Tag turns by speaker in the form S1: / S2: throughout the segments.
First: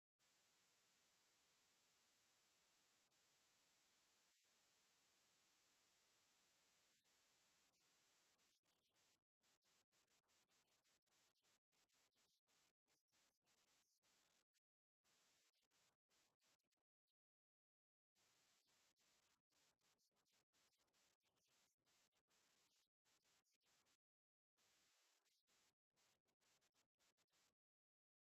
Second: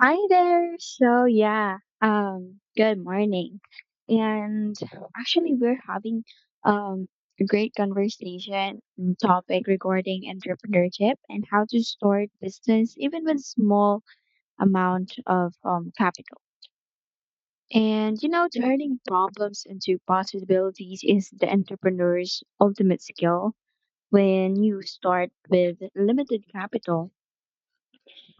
S1: Hi there. Good morning. And actually, we're having um a great conversation and topic regarding entrepreneurship and how to start business even with small amount of capital. And you know, turning problems into possibilities is the entrepreneur's ultimate skill when you start with limited capital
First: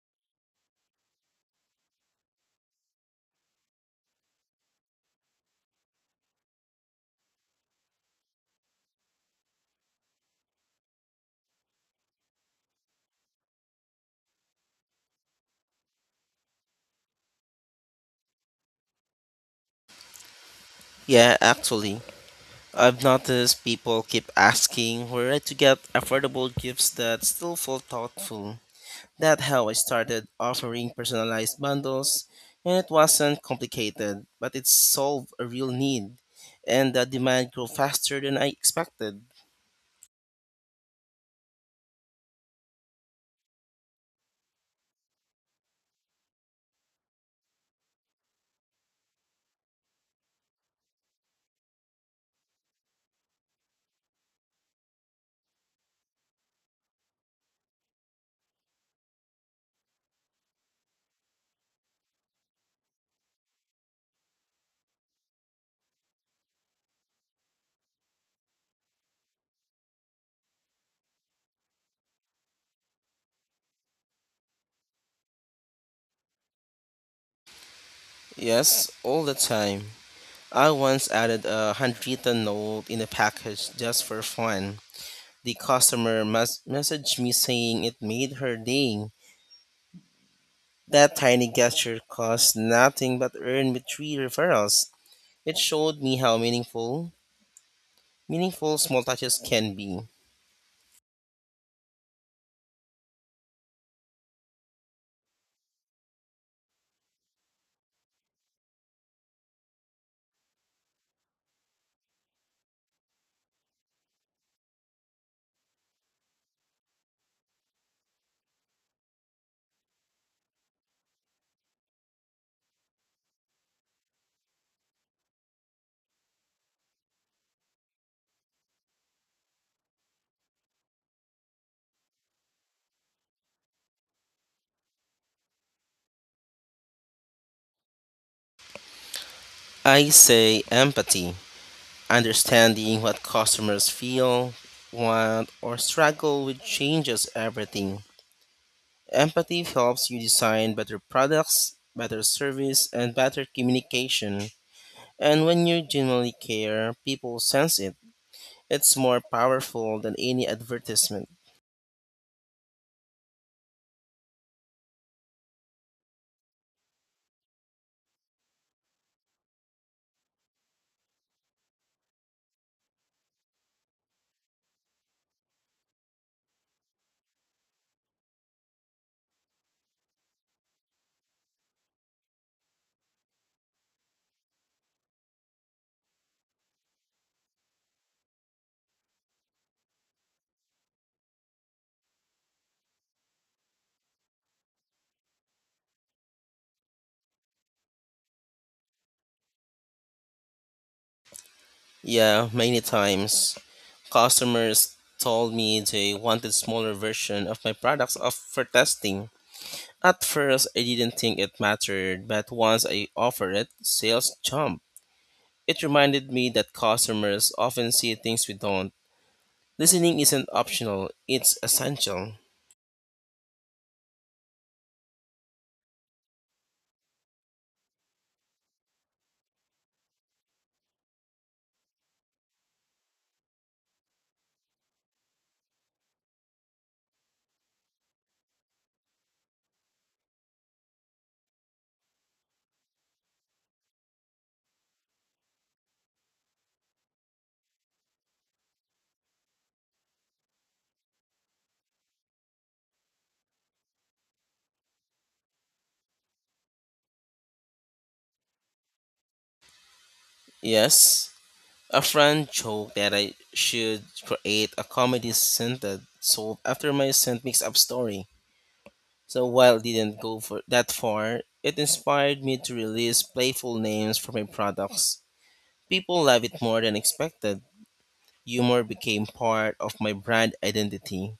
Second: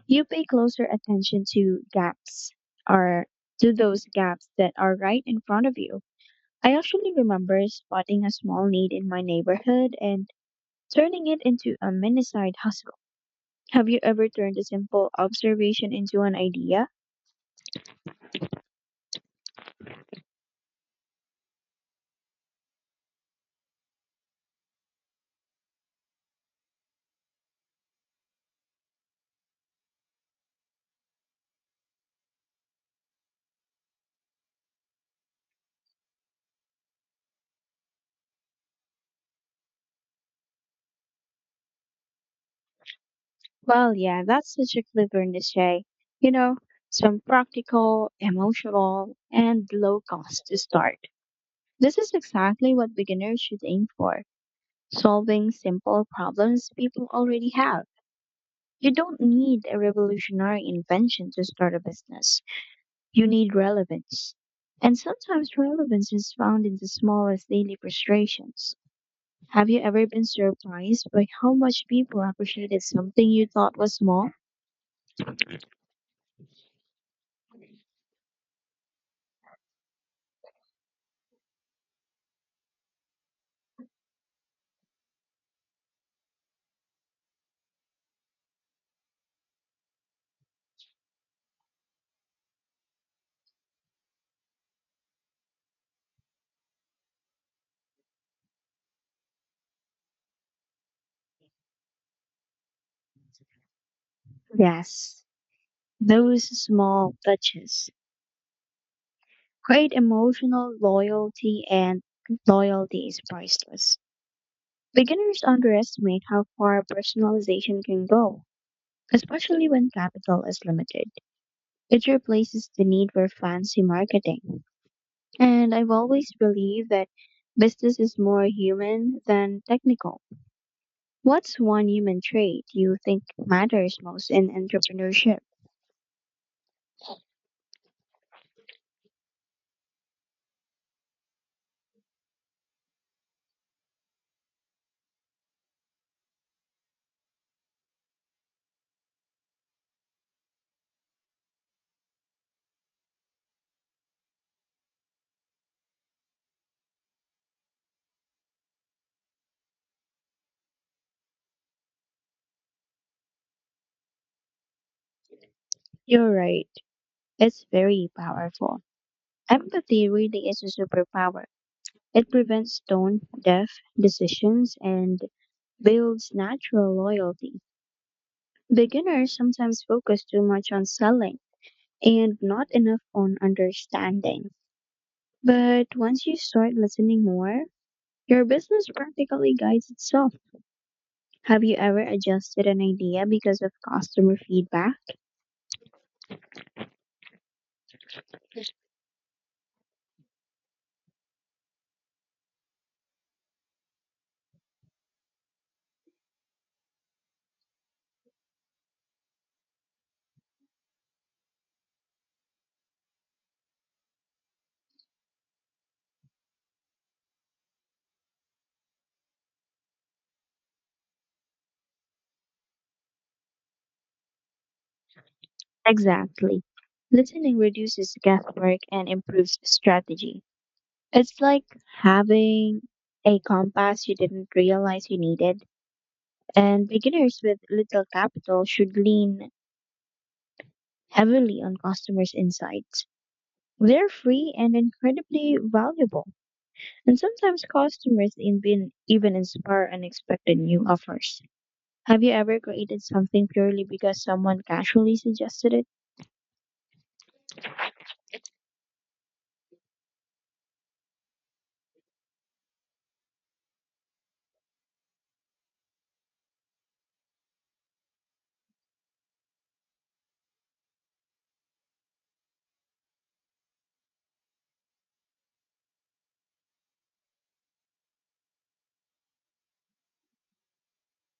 S1: you pay closer attention to gaps or to those gaps that are right in front of you. I actually remember spotting a small need in my neighborhood and turning it into a mini side hustle. Have you ever turned a simple observation into an idea?
S2: Yeah, actually, I've noticed people keep asking where to get affordable gifts that still feel thoughtful. That's how I started offering personalized bundles, and it wasn't complicated, but it solved a real need, and the demand grew faster than I expected.
S1: Well, yeah, that's such a clever niche. You know, some practical, emotional, and low cost to start. This is exactly what beginners should aim for solving simple problems people already have. You don't need a revolutionary invention to start a business, you need relevance. And sometimes relevance is found in the smallest daily frustrations. Have you ever been surprised by how much people appreciated something you thought was small?
S2: Yes, all the time. I once added a handwritten note in a package just for fun. The customer messaged me saying it made her day. That tiny gesture cost nothing but earned me three referrals. It showed me how meaningful small touches can be.
S1: Yes, those small touches create emotional loyalty, and loyalty is priceless. Beginners underestimate how far personalization can go, especially when capital is limited. It replaces the need for fancy marketing. And I've always believed that business is more human than technical. What's one human trait you think matters most in entrepreneurship?
S2: I say empathy, understanding what customers feel, want, or struggle with changes everything. Empathy helps you design better products, better service, and better communication. And when you genuinely care, people sense it. It's more powerful than any advertisement.
S1: You're right, it's very powerful. Empathy really is a superpower. It prevents tone deaf decisions and builds natural loyalty. Beginners sometimes focus too much on selling and not enough on understanding. But once you start listening more, your business practically guides itself. Have you ever adjusted an idea because of customer feedback?
S2: Yeah, many times. Customers told me they wanted smaller version of my products for testing. At first, I didn't think it mattered, but once I offered it, sales jumped. It reminded me that customers often see things we don't. Listening isn't optional, it's essential.
S1: Exactly. Listening reduces guesswork and improves strategy. It's like having a compass you didn't realize you needed, and beginners with little capital should lean heavily on customers' insights. They're free and incredibly valuable, and sometimes customers even inspire unexpected new offers. Have you ever created something purely because someone casually suggested it?
S2: Yes, a friend joked that I should create a comedy scented soap after my scent mix up story. So while it didn't go for that far, it inspired me to release playful names for my products. People love it more than expected. Humor became part of my brand identity.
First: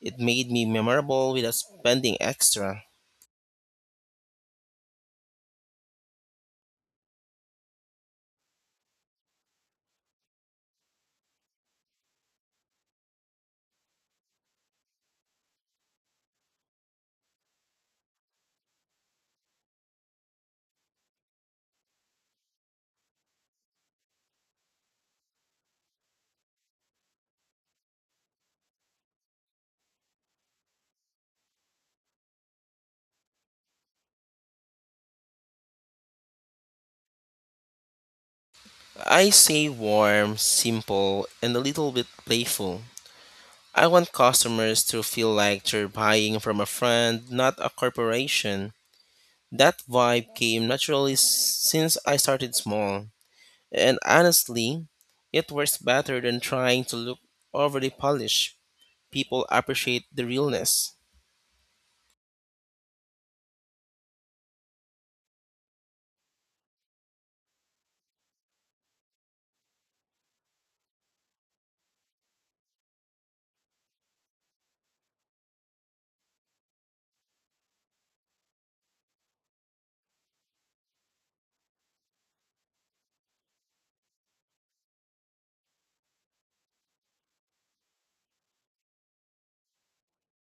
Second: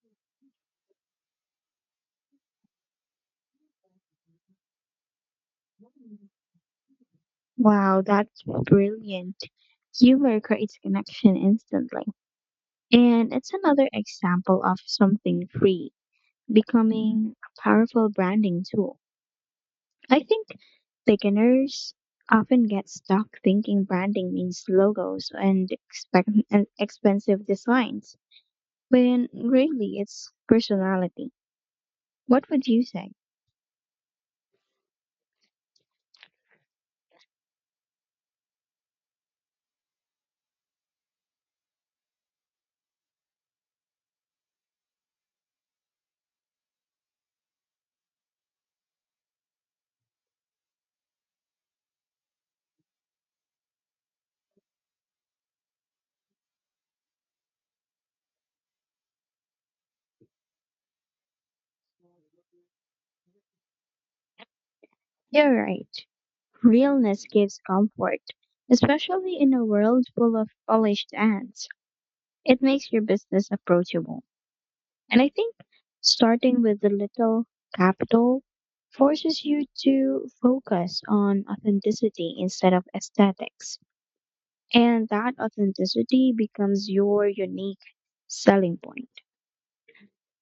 S2: It made me memorable without spending extra.
S1: Wow, that's brilliant. Humor creates connection instantly. And it's another example of something free becoming a powerful branding tool. I think beginners often get stuck thinking branding means logos and and expensive designs, when really it's personality. What would you say?
S2: I say warm, simple, and a little bit playful. I want customers to feel like they're buying from a friend, not a corporation. That vibe came naturally since I started small. And honestly, it works better than trying to look overly polished. People appreciate the realness.
S1: You're right. Realness gives comfort, especially in a world full of polished ads. It makes your business approachable. And I think starting with a little capital forces you to focus on authenticity instead of aesthetics. And that authenticity becomes your unique selling point.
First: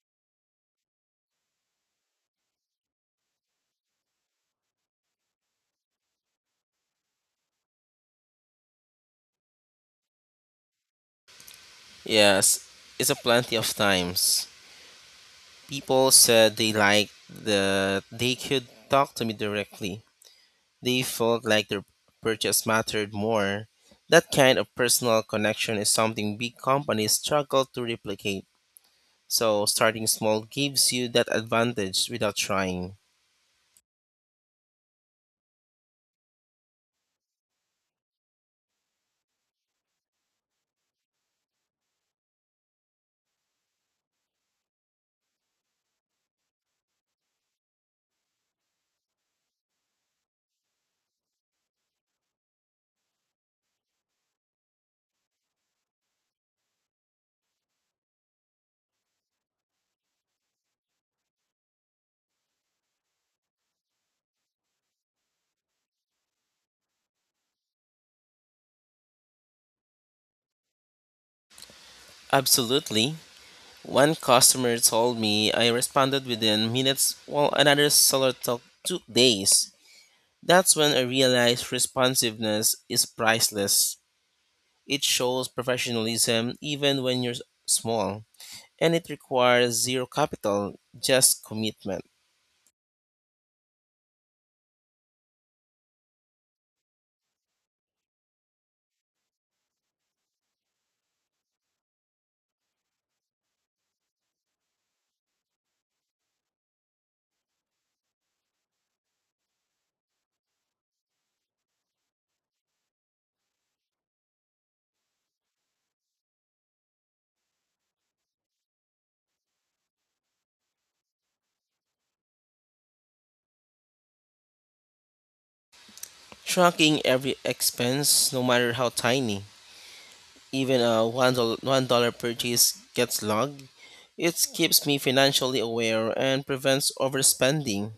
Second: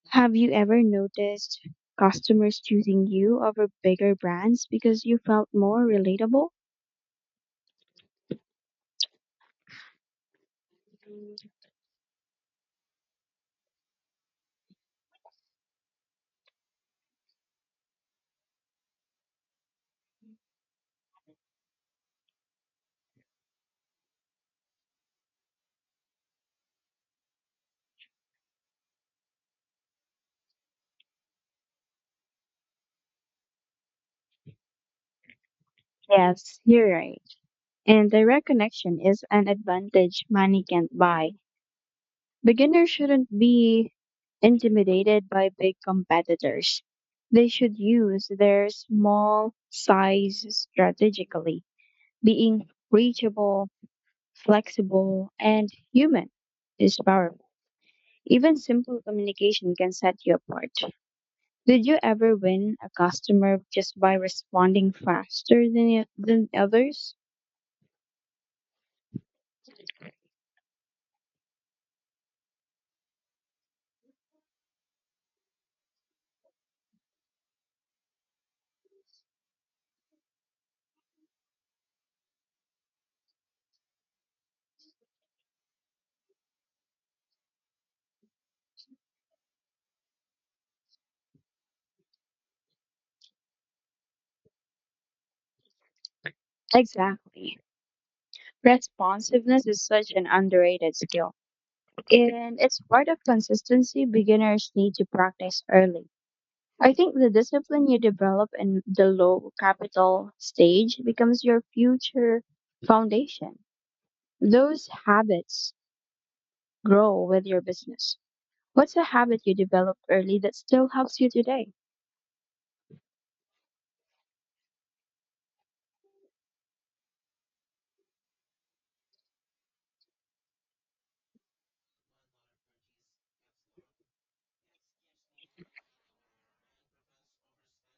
S1: Have you ever noticed customers choosing you over bigger brands because you felt more relatable?
S2: Yes, it's a plenty of times. People said they liked that they could talk to me directly. They felt like their purchase mattered more. That kind of personal connection is something big companies struggle to replicate. So starting small gives you that advantage without trying.
S1: Yes, you're right. And direct connection is an advantage money can't buy. Beginners shouldn't be intimidated by big competitors. They should use their small size strategically. Being reachable flexible, and human is powerful. Even simple communication can set you apart. Did you ever win a customer just by responding faster than others?
S2: Absolutely. One customer told me I responded within minutes, while another seller took days. That's when I realized responsiveness is priceless. It shows professionalism even when you're small, and it requires zero capital, just commitment.
S1: Exactly. Responsiveness is such an underrated skill, and it's part of consistency beginners need to practice early. I think the discipline you develop in the low capital stage becomes your future foundation. Those habits grow with your business. What's a habit you developed early that still helps you today?
S2: Tracking every expense, no matter how tiny, even a $1 purchase gets logged. It keeps me financially aware and prevents overspending.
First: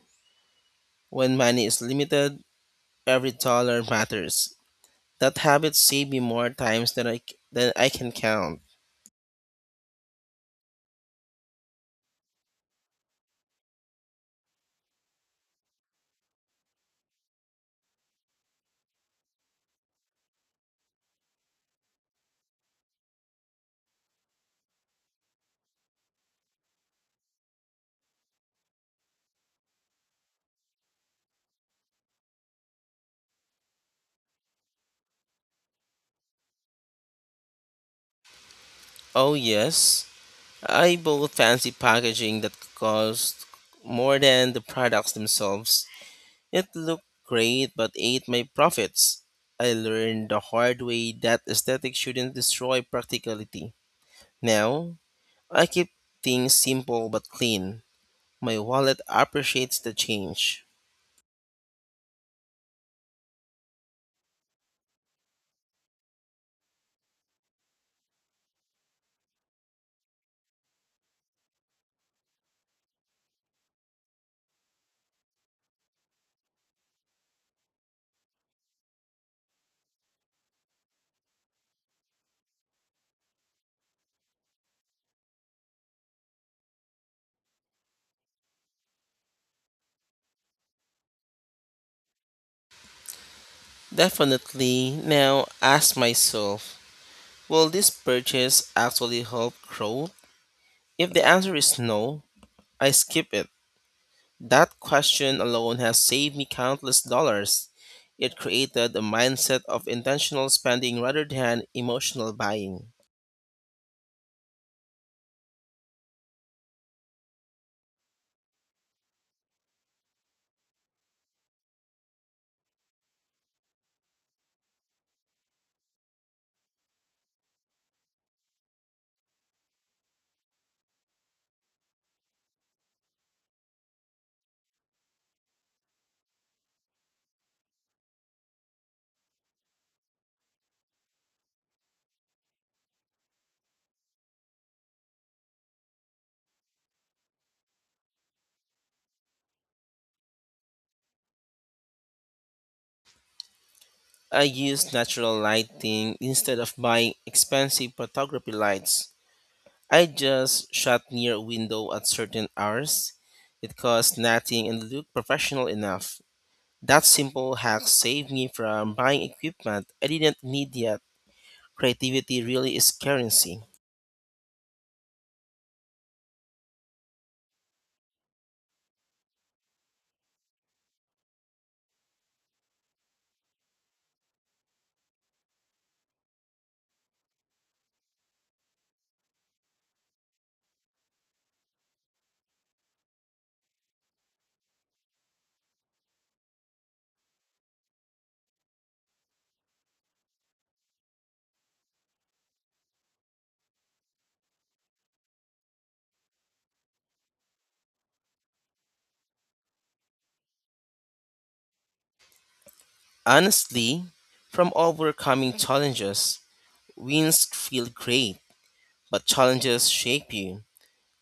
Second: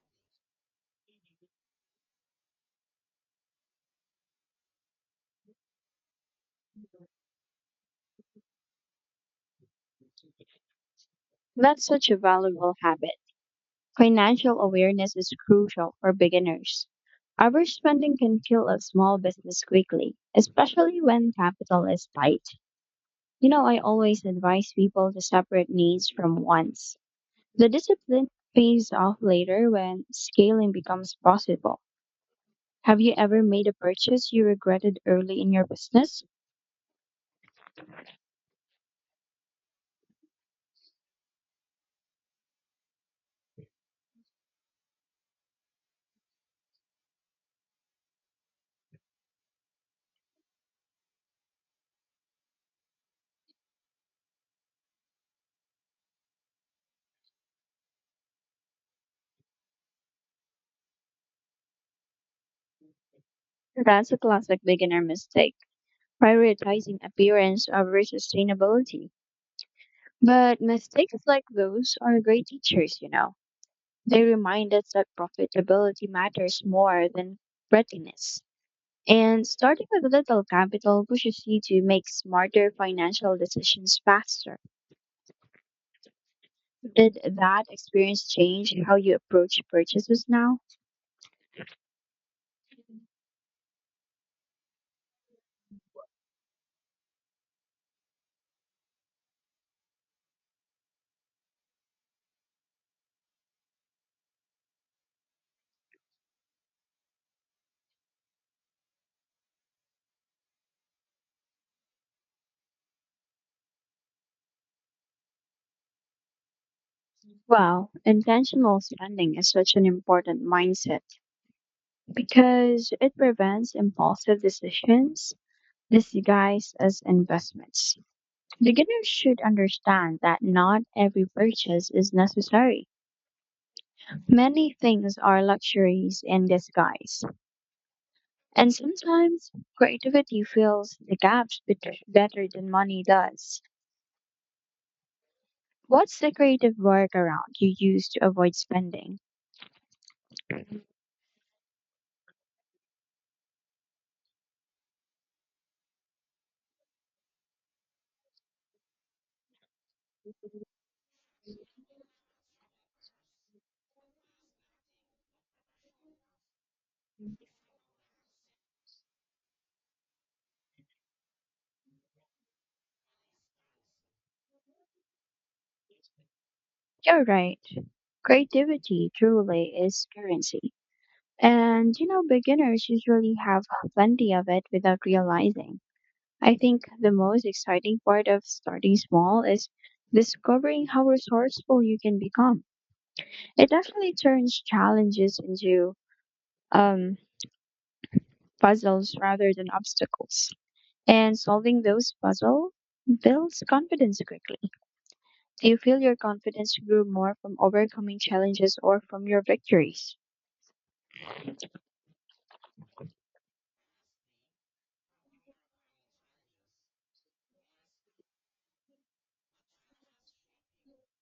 S2: When money is limited, every dollar matters. That habit saved me more times than than I can count.
S1: That's such a valuable habit. Financial awareness is crucial for beginners. Overspending can kill a small business quickly, especially when capital is tight. You know, I always advise people to separate needs from wants. The discipline pays off later when scaling becomes possible. Have you ever made a purchase you regretted early in your business?
S2: Oh, yes. I bought fancy packaging that cost more than the products themselves. It looked great but ate my profits. I learned the hard way that esthetics shouldn't destroy practicality. Now, I keep things simple but clean. My wallet appreciates the change.
S1: That's a classic beginner mistake. Prioritizing appearance over sustainability. But mistakes like those are great teachers, you know. They remind us that profitability matters more than prettiness. And starting with little capital pushes you to make smarter financial decisions faster. Did that experience change how you approach purchases now?
S2: Definitely now ask myself, will this purchase actually help grow? If the answer is no, I skip it. That question alone has saved me countless dollars. It created a mindset of intentional spending rather than emotional buying.
S1: Well, intentional spending is such an important mindset because it prevents impulsive decisions disguised as investments. Beginners should understand that not every purchase is necessary. Many things are luxuries in disguise. And sometimes creativity fills the better than money does. What's the creative workaround you use to avoid spending?
S2: I use natural lighting instead of buying expensive photography lights. I just shot near a window at certain hours. It cost nothing and looked professional enough. That simple hack saved me from buying equipment I didn't need yet. Creativity really is currency.
S1: You're right. Creativity truly is currency. And you know, beginners usually have plenty of it without realizing. I think the most exciting part of starting small is discovering how resourceful you can become. It actually turns challenges into um, puzzles rather than obstacles. And solving those puzzles builds confidence quickly. Do you feel your confidence grew more from overcoming challenges or from your victories?
S2: Honestly, from overcoming challenges, wins feel great, but challenges shape you.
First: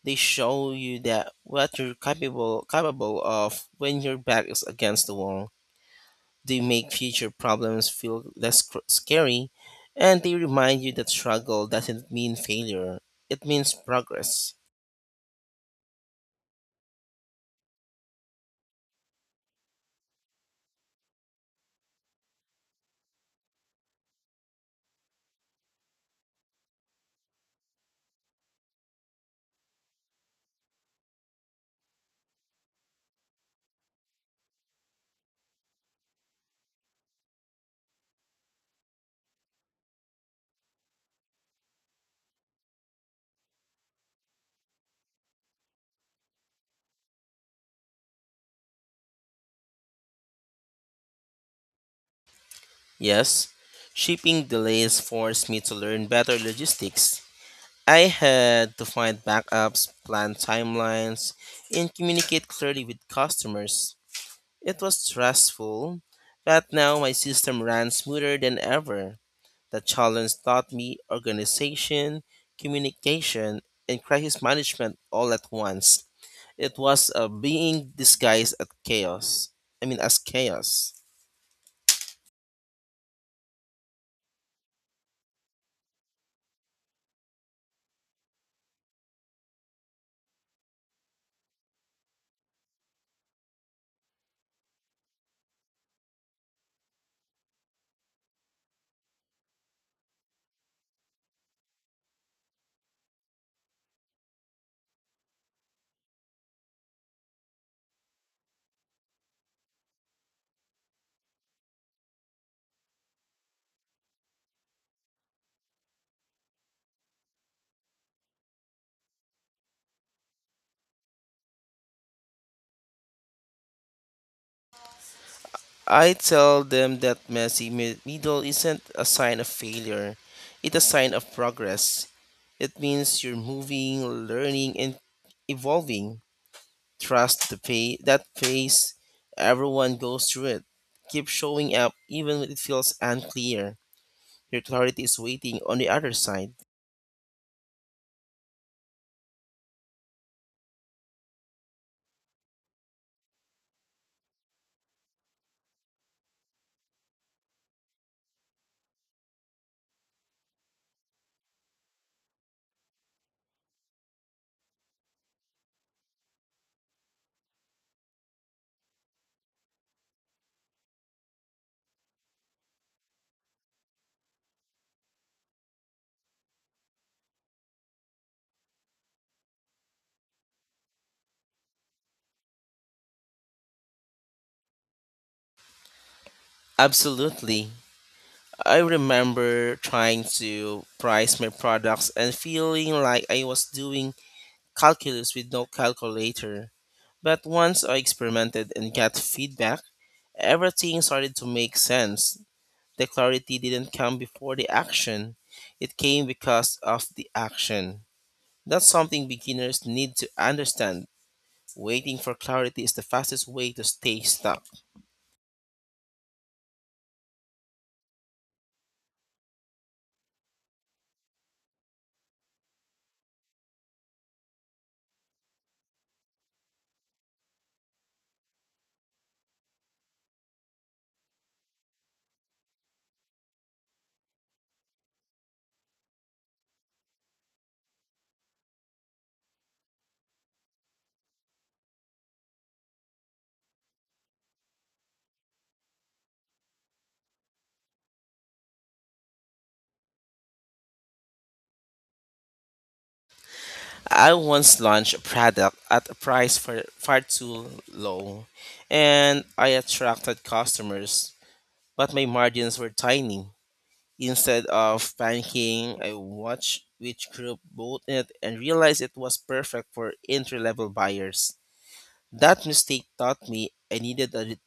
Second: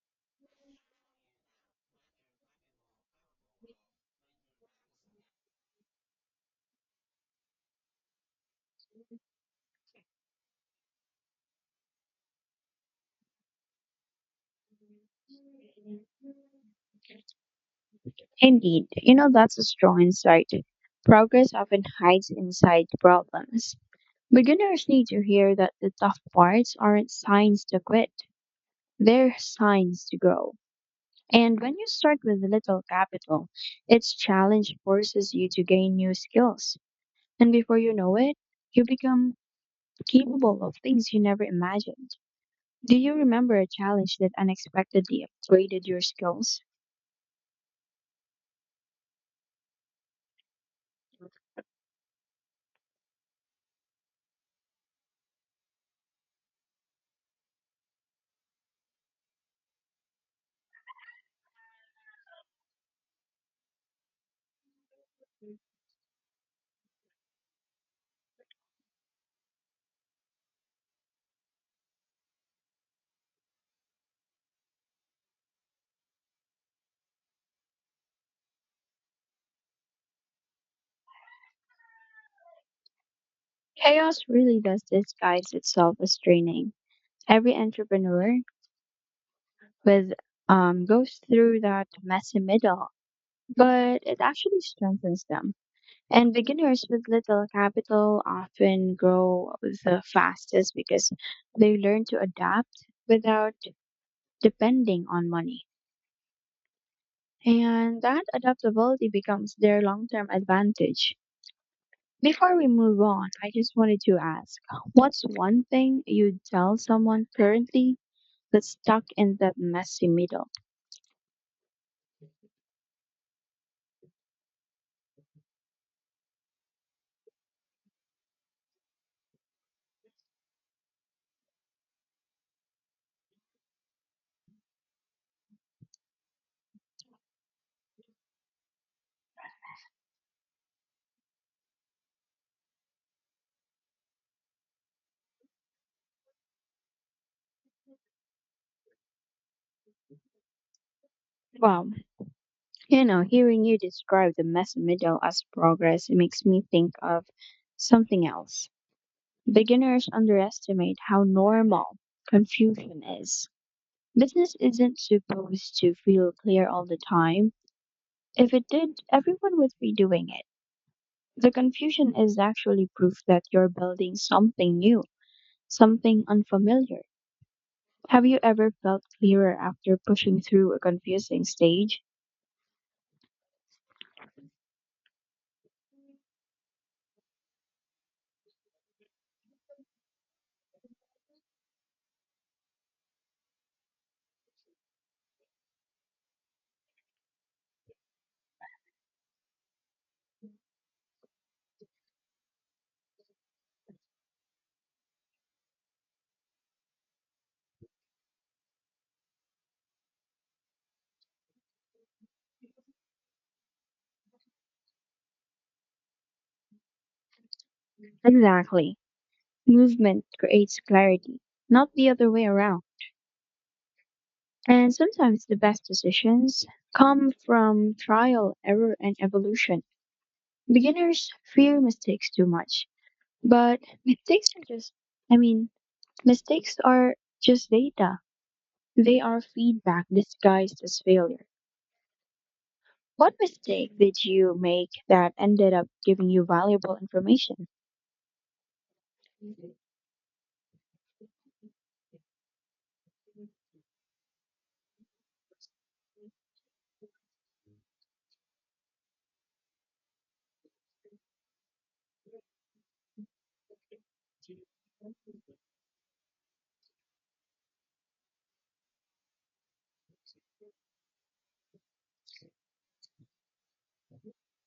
S2: They show you that what you're capable of when your back is against the wall. They make future problems feel scary, and they remind you that struggle doesn't mean failure. It means progress.
S1: Indeed, you know that's a strong insight. Progress often hides inside problems. Beginners need to hear that the tough parts aren't signs to quit, they're signs to grow. And when you start with little capital, each challenge forces you to gain new skills. And before you know it, you become capable of things you never imagined. Do you remember a challenge that unexpectedly upgraded your skills?
S2: Yes, shipping delays forced me to learn better logistics. I had to find backups, plan timelines, and communicate clearly with customers. It was stressful, but now my system ran smoother than ever. The challenge taught me organization, communication, and crisis management all at once. It was a being disguised as chaos. I mean, as chaos.
S1: Chaos really does disguise itself as training. Every entrepreneur with goes through that messy middle but it actually strengthens them. And beginners with little capital often grow the fastest because they learn to adapt without depending on money. And that adaptability becomes their long term advantage. Before we move on, I just wanted to ask what's one thing you'd tell someone currently that's stuck in that messy middle?
S2: I tell them that messy middle isn't a sign of failure, it's a sign of progress. It means you're moving, learning, and evolving. Trust that pace, everyone goes through it. Keep showing up even when it feels unclear. Your clarity is waiting on the other side.
S1: Wow, you know, hearing you describe the messy middle as progress makes me think of something else. Beginners underestimate how normal confusion is. Business isn't supposed to feel clear all the time. If it did, everyone would be doing it. The confusion is actually proof that you're building something new, something unfamiliar. Have you ever felt clearer after pushing through a confusing stage?
S2: Absolutely. I remember trying to price my products and feeling like I was doing calculus with no calculator. But once I experimented and got feedback, everything started to make sense. The clarity didn't come before the action, it came because of the action. That's something beginners need to understand. Waiting for clarity is the fastest way to stay stuck.
S1: Exactly. Movement creates clarity, not the other way around. And sometimes the best decisions come from trial, error, and evolution. Beginners fear mistakes too much, but mistakes are just, I mean, mistakes are just data. They are feedback disguised as failure. What mistake did you make that ended up giving you valuable information?
S2: I once launched a product at a price for far too low, and I attracted customers, but my margins were tiny. Instead of panicking, I watched which group bought it and realized it was perfect for entry level buyers. That mistake taught me I needed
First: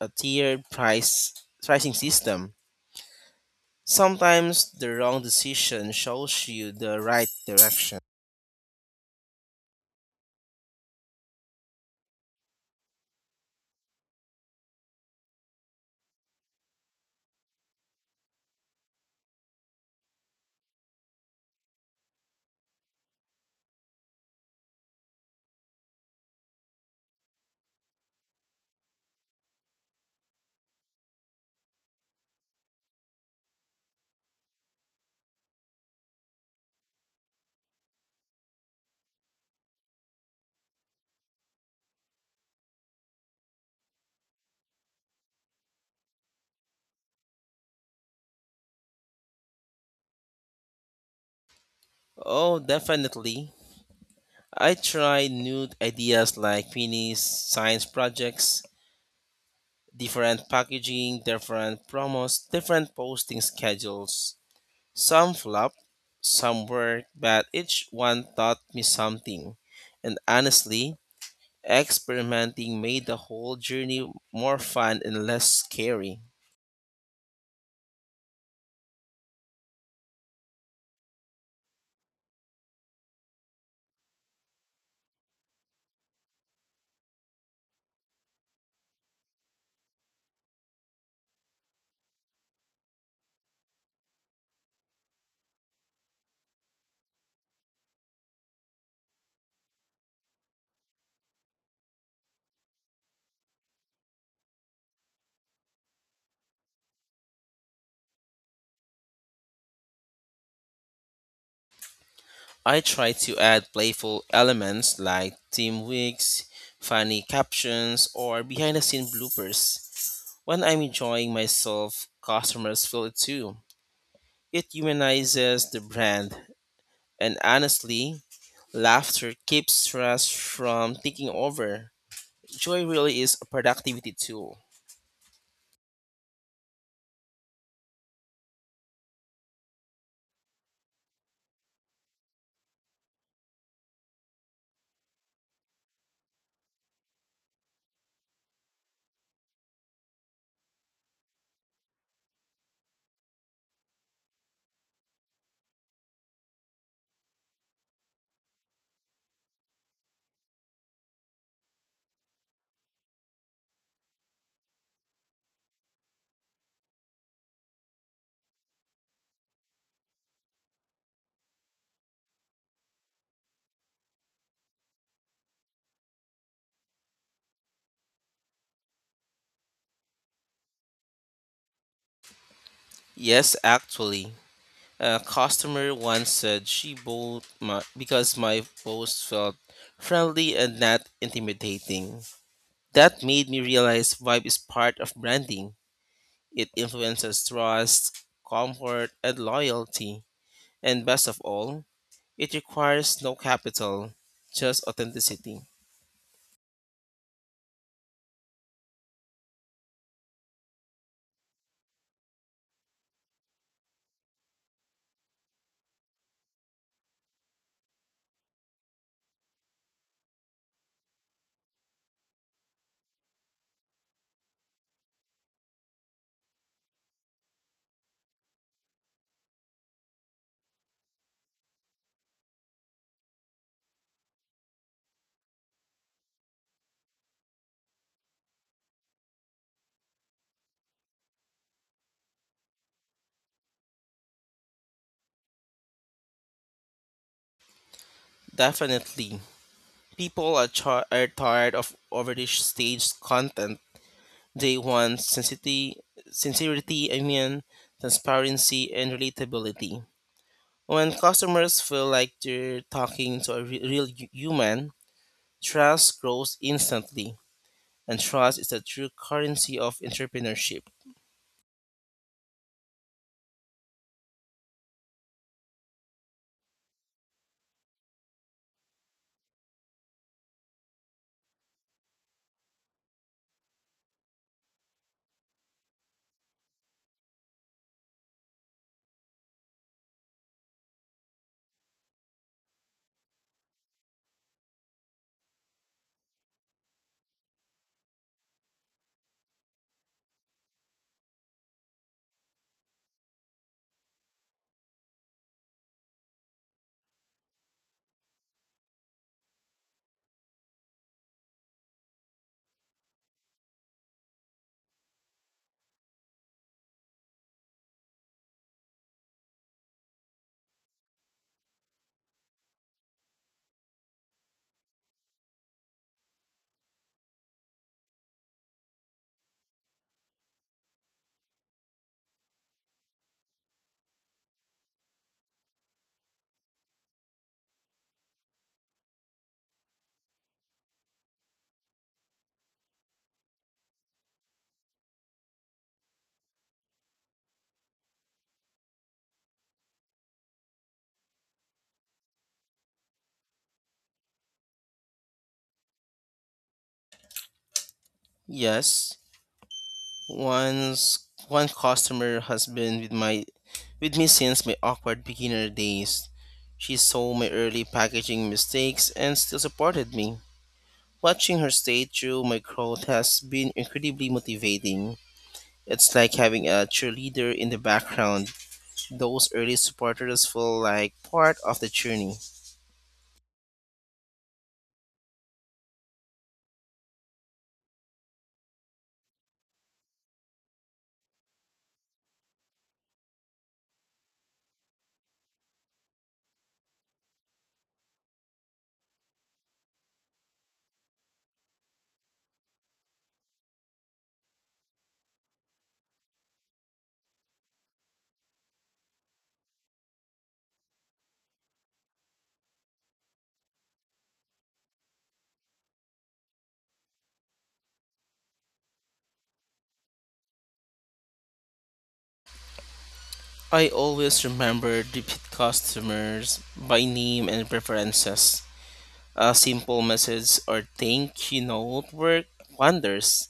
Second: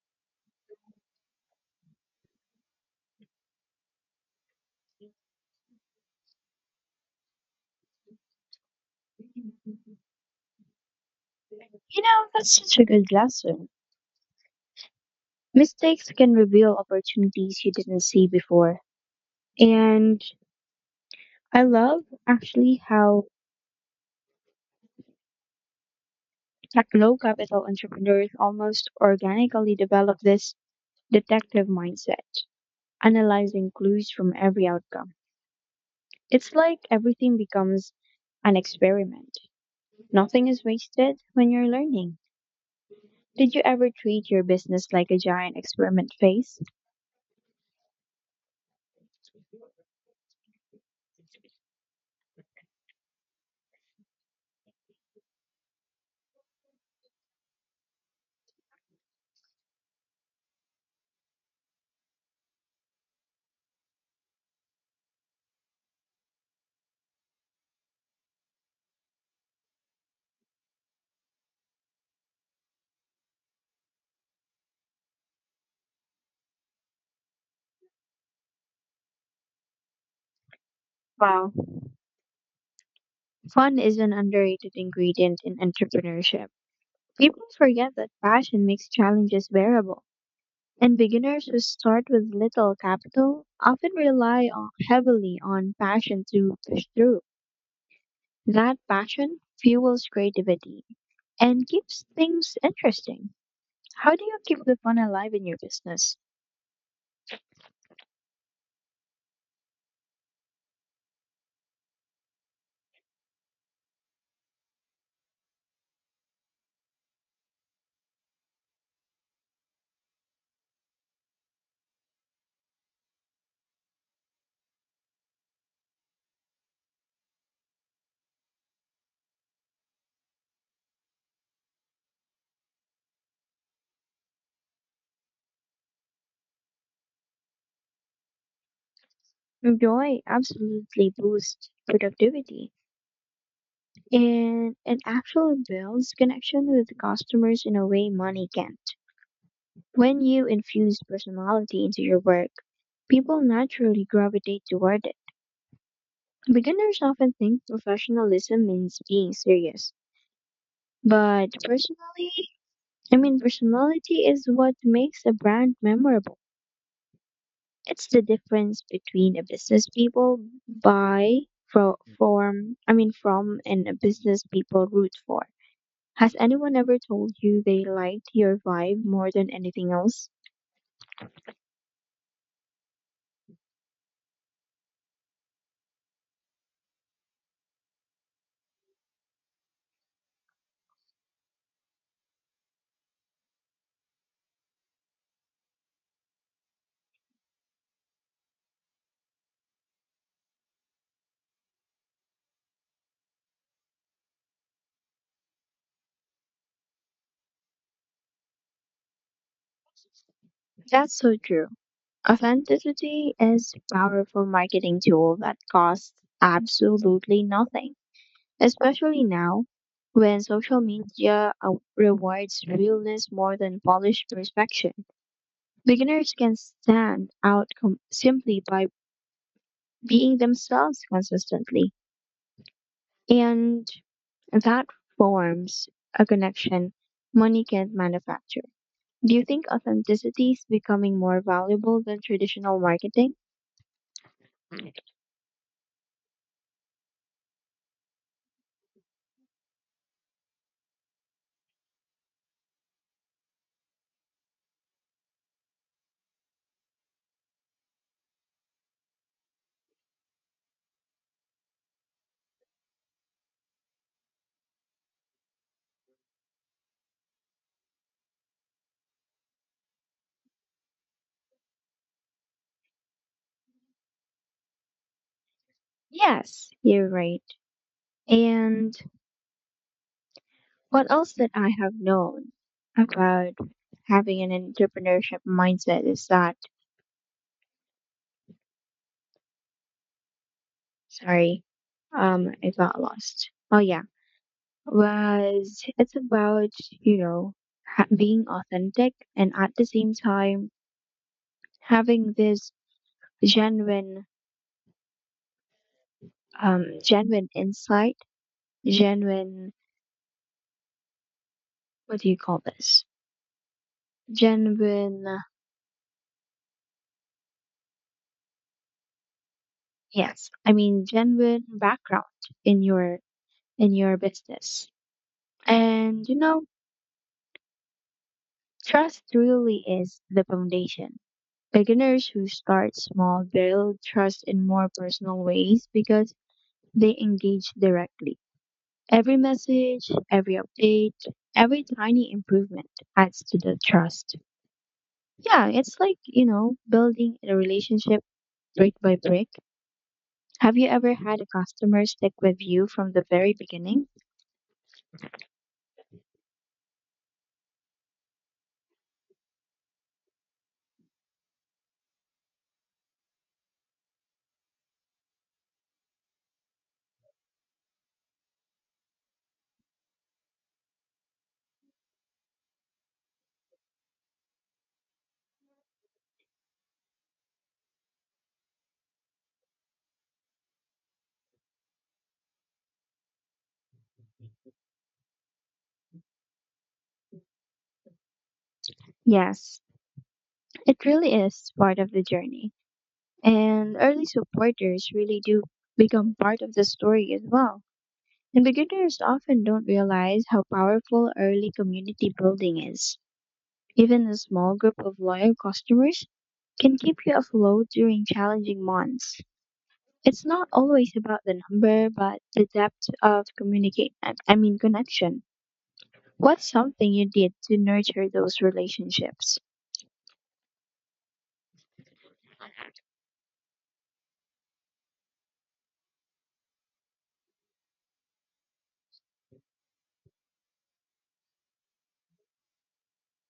S2: a tiered price pricing system. Sometimes the wrong decision shows you the right direction.
S1: You know, that's such a good lesson. Mistakes can reveal opportunities you didn't see before. And I love actually how tech low capital entrepreneurs almost organically develop this detective mindset, analyzing clues from every outcome. It's like everything becomes an experiment. Nothing is wasted when you're learning. Did you ever treat your business like a giant experiment phase?
S2: Oh, definitely. I tried new ideas like minis, science projects, different packaging, different promos, different posting schedules. Some flopped, some worked, but each one taught me something. And honestly, experimenting made the whole journey more fun and less scary.
S1: Wow. Fun is an underrated ingredient in entrepreneurship. People forget that passion makes challenges bearable, and beginners who start with little capital often heavily on passion to push through. That passion fuels creativity and keeps things interesting. How do you keep the fun alive in your business?
S2: I try to add playful elements like team wigs, funny captions, or behind the scene bloopers. When I'm enjoying myself, customers feel it too. It humanizes the brand, and honestly, laughter keeps stress from taking over. Joy really is a productivity tool.
S1: Joy absolutely boosts productivity and it actually builds connection with customers in a way money can't. When you infuse personality into your work, people naturally gravitate toward it. Beginners often think professionalism means being serious, but personality is what makes a brand memorable. It's the difference between a business people buy fro- from, I mean, from and a business people root for. Has anyone ever told you they liked your vibe more than anything else?
S2: Yes, actually. A customer once said she bowled my, because my post felt friendly and not intimidating. That made me realize vibe is part of branding. It influences trust, comfort, and loyalty. And best of all, it requires no capital, just authenticity.
S1: That's so true. Authenticity is a powerful marketing tool that costs absolutely nothing, especially now when social media rewards realness more than polished perfection. Beginners can simply by being themselves consistently, and that forms a connection money can't manufacture. Do you think authenticity is becoming more valuable than traditional marketing?
S2: Definitely. People are, are tired of overly staged content. They want sincerity, I mean, transparency and relatability. When customers feel like they're talking to a human, trust grows instantly, and trust is the true currency of entrepreneurship.
S1: Yes, you're right. And what else that I have known about having an entrepreneurship mindset is that, sorry, I got lost. Oh yeah, was it's about, you know, being authentic and at the same time having this genuine, genuine insight, genuine, what do you call this? Genuine, yes, I mean genuine background in your in your business. And you know, trust really is the foundation. Beginners who start small build trust in more personal ways because they engage directly. Every message, every update, every tiny improvement adds to the trust. Yeah, it's like, you know, building a relationship brick by brick. Have you ever had a customer stick with you from the very beginning?
S2: Yes, once one customer has been with me since my awkward beginner days. She saw my early packaging mistakes and still supported me. Watching her stay through my growth has been incredibly motivating. It's like having a cheerleader in the background. Those early supporters feel like part of the journey.
S1: Yes, it really is part of the journey. And early supporters really do become part of the story as well. And beginners often don't realize how powerful early community building is. Even a small group of loyal customers can keep you afloat during challenging months. It's not always about the number, but the depth of communicate I mean connection. What's something you did to nurture those relationships?
S2: I always remember repeat customers by name and preferences. A simple message or thank you note worked wonders.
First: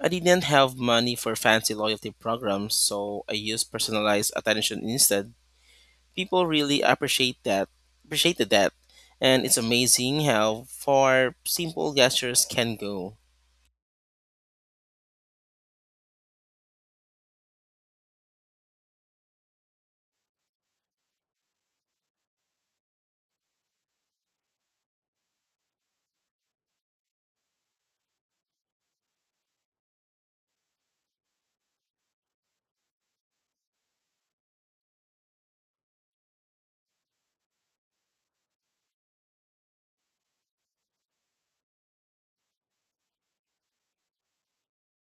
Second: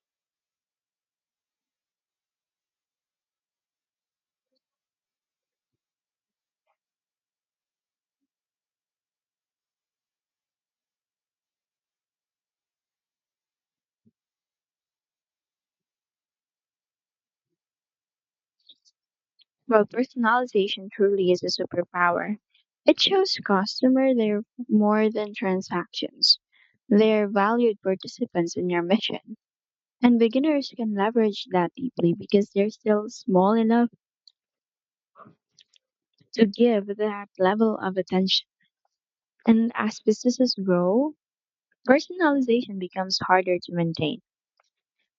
S2: I didn't have money for fancy loyalty programs, so I used personalized attention instead. People really appreciated that, and it's amazing how far simple gestures can go.
S1: Well, personalization truly is a superpower. It shows customers they're more than transactions. They're valued participants in your mission. And beginners can leverage that deeply because they're still small enough to give that level of attention. And as businesses grow, personalization becomes harder to maintain.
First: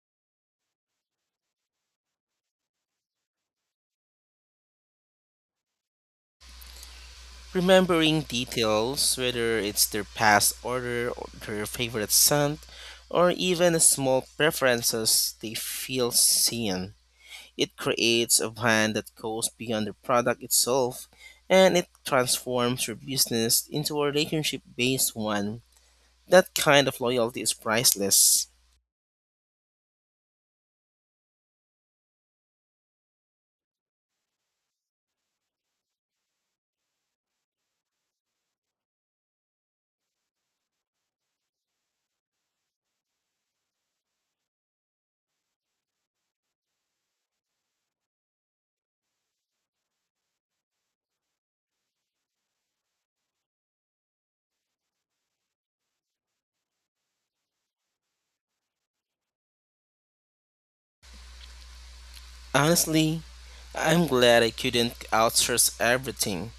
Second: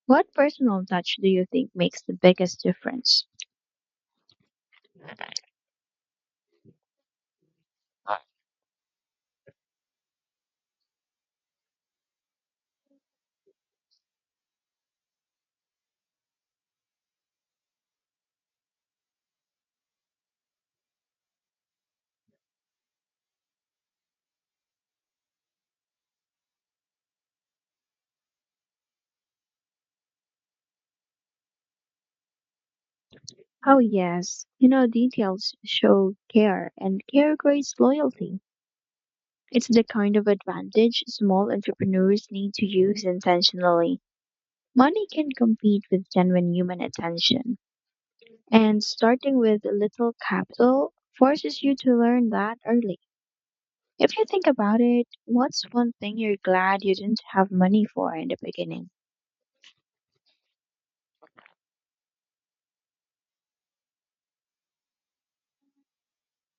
S1: What personal touch do you think makes the biggest difference?
S2: Remembering details, whether it's their past order or their favorite scent or even small preferences, they feel seen. It creates a brand that goes beyond the product itself, and it transforms your business into a relationship based one. That kind of loyalty is priceless.
S1: Oh, yes. You know, details show care, and care creates loyalty. It's the kind of advantage small entrepreneurs need to use intentionally. Money can compete with genuine human attention, and starting with little capital forces you to learn that early. If you think about it, what's one thing you're glad you didn't have money for in the beginning?
S2: Honestly, I'm glad I couldn't outsource everything.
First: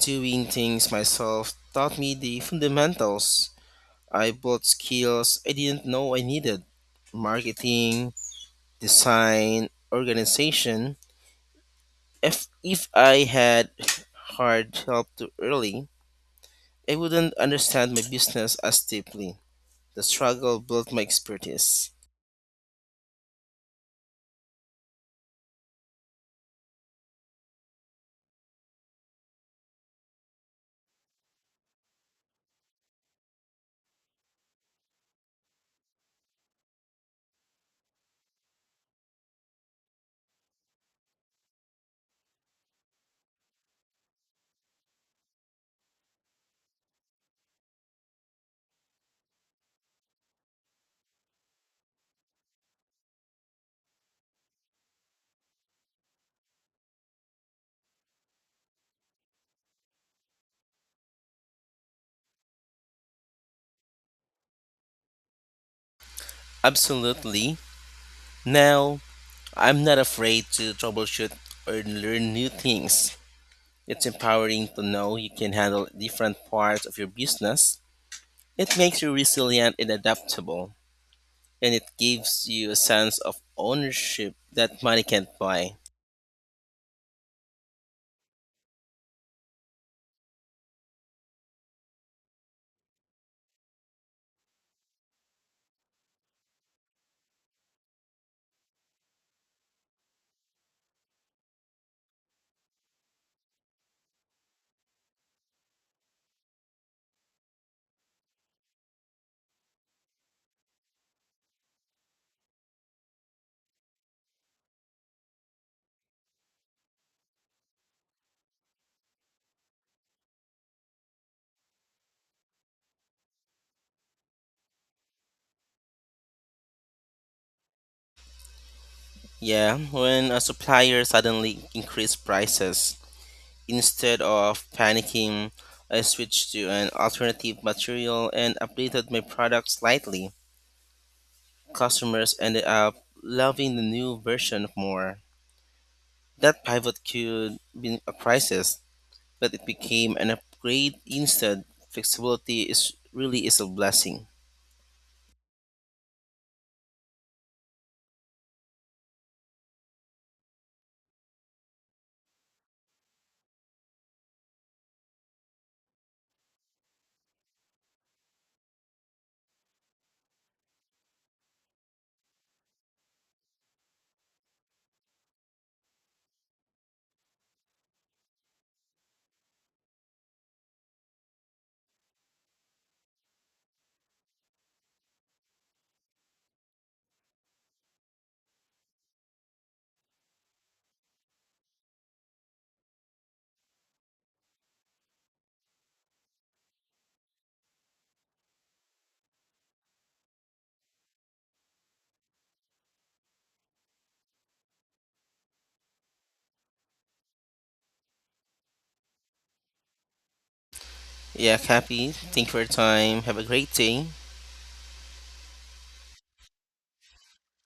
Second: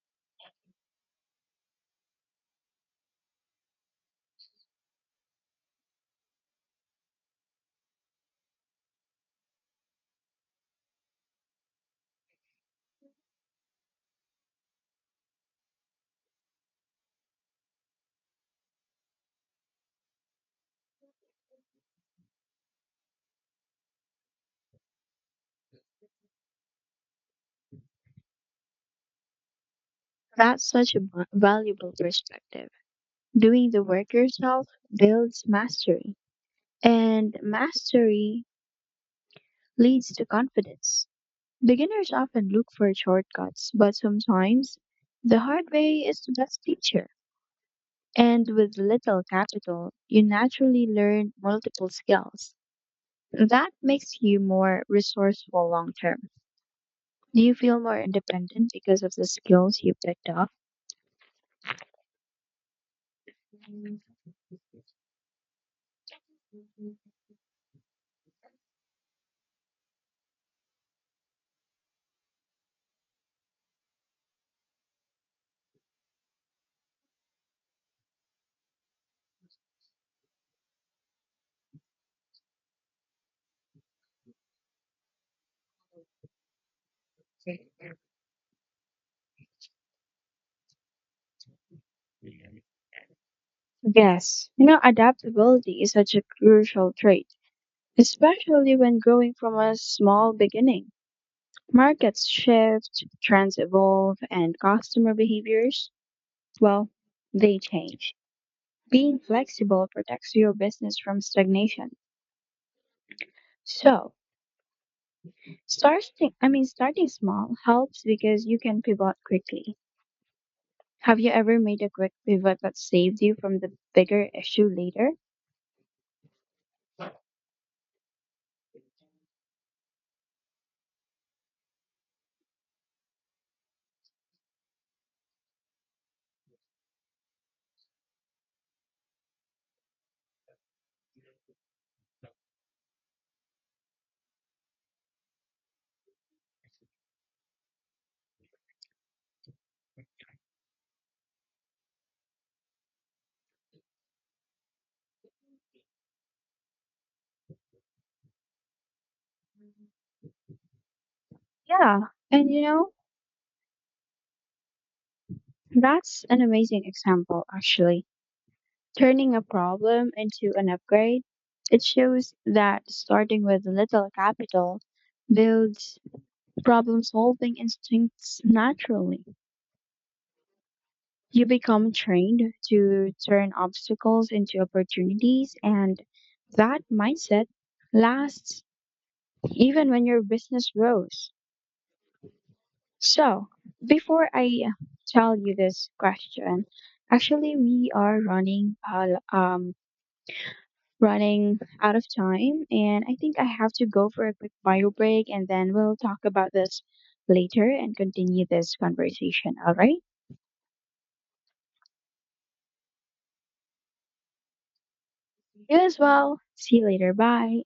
S2: Doing things myself taught me the fundamentals. I bought skills I didn't know I needed: marketing, design, organization. If I had hired help too early, I wouldn't understand my business as deeply. The struggle built my expertise.
S1: That's such a valuable perspective. Doing the work yourself builds mastery, and mastery leads to confidence. Beginners often look for shortcuts, but sometimes the hard way is the best teacher. And with little capital, you naturally learn multiple skills. That makes you more resourceful long term. Do you feel more independent because of the skills you picked up?
S2: Absolutely. Now, I'm not afraid to troubleshoot or learn new things. It's empowering to know you can handle different parts of your business. It makes you resilient and adaptable, and it gives you a sense of ownership that money can't buy.
S1: Yes, you know, adaptability is such a crucial trait, especially when growing from a small beginning. Markets shift, trends evolve, and customer behaviors well, they change. Being flexible protects your business from stagnation. So, starting I mean starting small helps because you can pivot quickly. Have you ever made a quick pivot that saved you from the bigger issue later?
S2: Yeah, when a supplier suddenly increased prices, instead of panicking, I switched to an alternative material and updated my product slightly. Customers ended up loving the new version more. That pivot could be a crisis but it became an upgrade instead. Flexibility is really is a blessing.
S1: Yeah, and you know, that's an amazing example actually. Turning a problem into an upgrade, it shows that starting with little capital builds problem solving instincts naturally. You become trained to turn obstacles into opportunities, and that mindset lasts even when your business grows. So, before I tell you this question, actually, we are running out of time, and I think I have to go for a quick bio break, and then we'll talk about this later and continue this conversation. All right?
S2: Yeah, Cappy, thank you for your time. Have a great day.
S1: You as well. See you later. Bye.